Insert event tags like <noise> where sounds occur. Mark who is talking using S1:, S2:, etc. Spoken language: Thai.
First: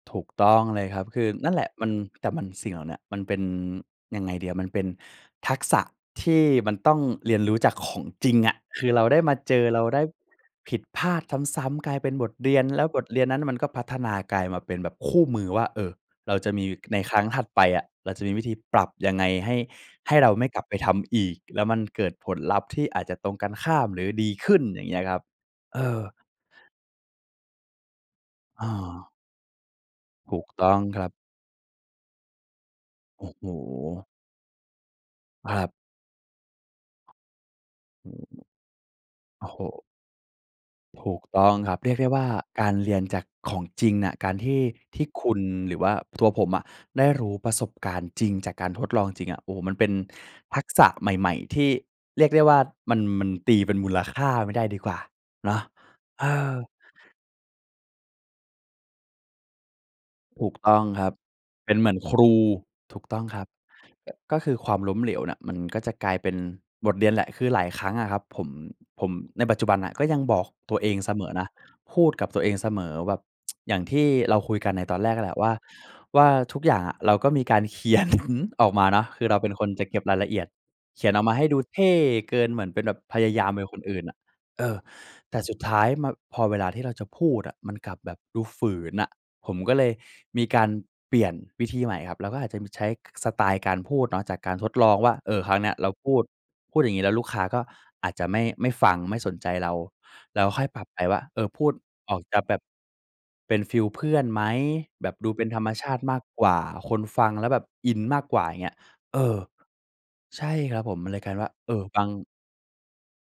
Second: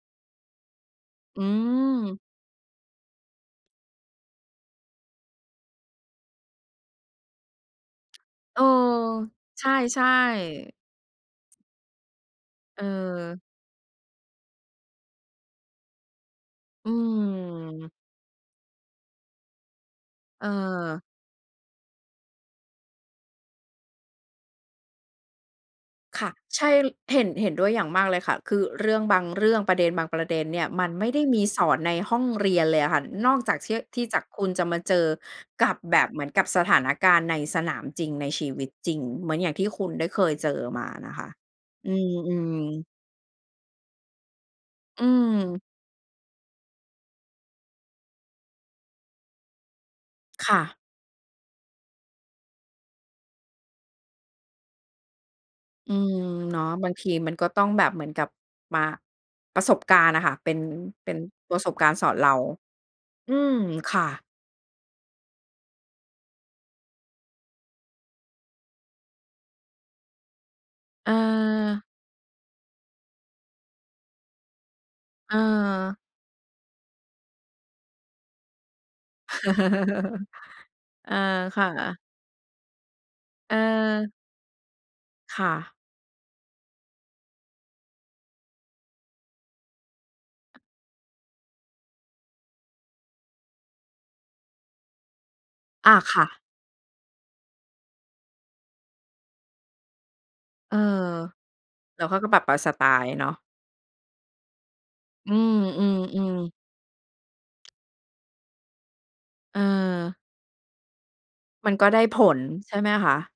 S1: ถูกต้องเลยครับ คือ
S2: อื
S1: นั่นแหละมัน
S2: ม
S1: แต่มันเสี่ยงน่ะ มันเป็นยังไงดีอะ มันเป็นทักษะที่มันต้องเรียนรู้จากของจริงอะ
S2: เออ
S1: คือเราได้มาเจ
S2: ใ
S1: อ เราไ
S2: ช
S1: ด้
S2: ่
S1: ผ
S2: ๆ
S1: ิดพลาดซ้ำ ๆ กลายเป็นบทเรียน แล้วบทเรียนนั้
S2: เออ
S1: นมันก็พัฒนากลายมาเป็นแบบคู่มือว่า เออ เราจะมี
S2: อื
S1: ในครั้งถัดไปอะ
S2: ม
S1: เราจะมีวิธีปรับยังไง ให้ ให้เราไม่กลับไปท
S2: เออ
S1: ำอีก แล้วมันเกิดผลลัพธ์ ที่อาจจะตรงกันข้ามหรือดีขึ้น อย่างเงี้ยครับ เออ
S2: ค่ะ ใช่ ล เห็น เห็นด้วยอย่างมากเลยค่ะ คื
S1: อ
S2: อ
S1: ๋อ
S2: เรื่องบางเรื่อง ประเด็นบางประ
S1: ถ
S2: เด
S1: ู
S2: ็น
S1: ก
S2: เนี
S1: ต
S2: ่ย
S1: ้อง
S2: มัน
S1: ค
S2: ไ
S1: ร
S2: ม
S1: ั
S2: ่
S1: บ
S2: ได้มีสอนในห้องเรียนเลยอะค่ะ
S1: โอ้
S2: นอก
S1: โฮ
S2: จากที่ ที่จะคุณจะมาเจอ
S1: ครั
S2: ก
S1: บ
S2: ับแบบ เหมือนกับสถานการณ์ในสนามจร
S1: โฮ
S2: ิง ในชีวิตจริง เหมือน
S1: โอ
S2: อย
S1: ้
S2: ่าง
S1: โฮ
S2: ที่คุณได้เคยเจอมา
S1: ถ
S2: น
S1: ู
S2: ะค
S1: ก
S2: ะ
S1: ต้องครับ เ
S2: อ
S1: ร
S2: ื
S1: ียกได้ว่า
S2: ม
S1: การ
S2: ๆ
S1: เรียนจากของจริงอะ การที่ ท
S2: อื
S1: ี่คุณ
S2: ม
S1: หรือว่าตัวผมอะ ได้รู้ประสบการณ์จริง จากการทดลองจริงอะ โอ้โฮ มันเป็น
S2: ค
S1: ท
S2: ่
S1: ัก
S2: ะ
S1: ษะใหม่ ๆ ที่เรียกได้ว่า มัน มันตีเป็นมูลค่าไม่ได้ดีกว่าเนาะ
S2: อืม
S1: เออ
S2: เนาะ บางทีมันก็ต้องแบบเหมือนกับมา ประสบการณ์อะค่ะ
S1: ถ
S2: เป
S1: ู
S2: ็
S1: ก
S2: น
S1: ต้องค
S2: เป
S1: รั
S2: ็
S1: บ
S2: นประ
S1: เ
S2: ส
S1: ป็
S2: บ
S1: นเ
S2: ก
S1: หม
S2: า
S1: ื
S2: รณ
S1: อน
S2: ์สอ
S1: ค
S2: น
S1: ร
S2: เร
S1: ู
S2: า
S1: ถูกต้อง
S2: อื
S1: ครับ
S2: ม ค่
S1: ก
S2: ะ
S1: ก็คือ ความล้มเหลวน่ะ มันก็จะกลายเป็นบทเรียนแหละ คือหลายครั้งอะครับ ผม ผมในปัจจุบันน่ะ ก็ยังบอกตัวเองเสมอนะ
S2: เออ
S1: พูดกับตัวเองเสมอแบบ <tsk> อย่างที่เราคุยกันในตอนแรกอะแห
S2: เ
S1: ละว่า
S2: ออ
S1: ว่าทุกอย่างอะ เราก็มีการ เขียน ออกมาเนาะ คือเราเป็นคนจะเก็บรายละเอี
S2: <chuckles>
S1: ยด เข
S2: เ
S1: ี
S2: อ
S1: ยน
S2: อ
S1: ออกมาให้ดู
S2: ค่
S1: เท่
S2: ะ
S1: เกิน เหมือนเป็นแบบพยายามเป็นคนอื่นอ
S2: เออ
S1: ะ เออ แต
S2: ค
S1: ่
S2: ่
S1: สุดท
S2: ะ
S1: ้ายมา พอเวลาที่เราจะพูดอะ มันกลับแบบดูฝืนอะ ผมก็เลยมีการเปลี่ยนวิธีใหม่ครับ เราก็อาจจะมีใช้สไตล์การพูดเนาะ จากการทดลองว่า เอ่อ ครั้งเนี้ยเรา
S2: อา
S1: พู
S2: ค
S1: ด
S2: ่ะ
S1: พูดอย่างงี้แล้ว ลูกค้าก็อาจจะไม่ ไม่ฟังไม่สนใจเรา เราก็ค่อย
S2: เอ
S1: ป
S2: อ
S1: รับไปว่า เอ่อ พูด
S2: แล้ว
S1: อ
S2: เข
S1: อ
S2: า
S1: ก
S2: ก็
S1: จ
S2: ปร
S1: ะ
S2: ับ ป
S1: แบบ
S2: สไตล์เนาะ
S1: เป็นฟิลเพื่อนไหม? แบบดู
S2: อื
S1: เป็นธรรมชาติมาก
S2: ม
S1: ก
S2: ๆ
S1: ว
S2: ๆ
S1: ่า คนฟังแล้วแบบอินมากกว่า อย่างเงี้ย เออ
S2: เออ
S1: ใช่ครับผม เลยกลายว่า
S2: ม
S1: เอ
S2: ัน
S1: อ
S2: ก็ไ
S1: บ
S2: ด้
S1: าง
S2: ผล ใช่ไหมคะ?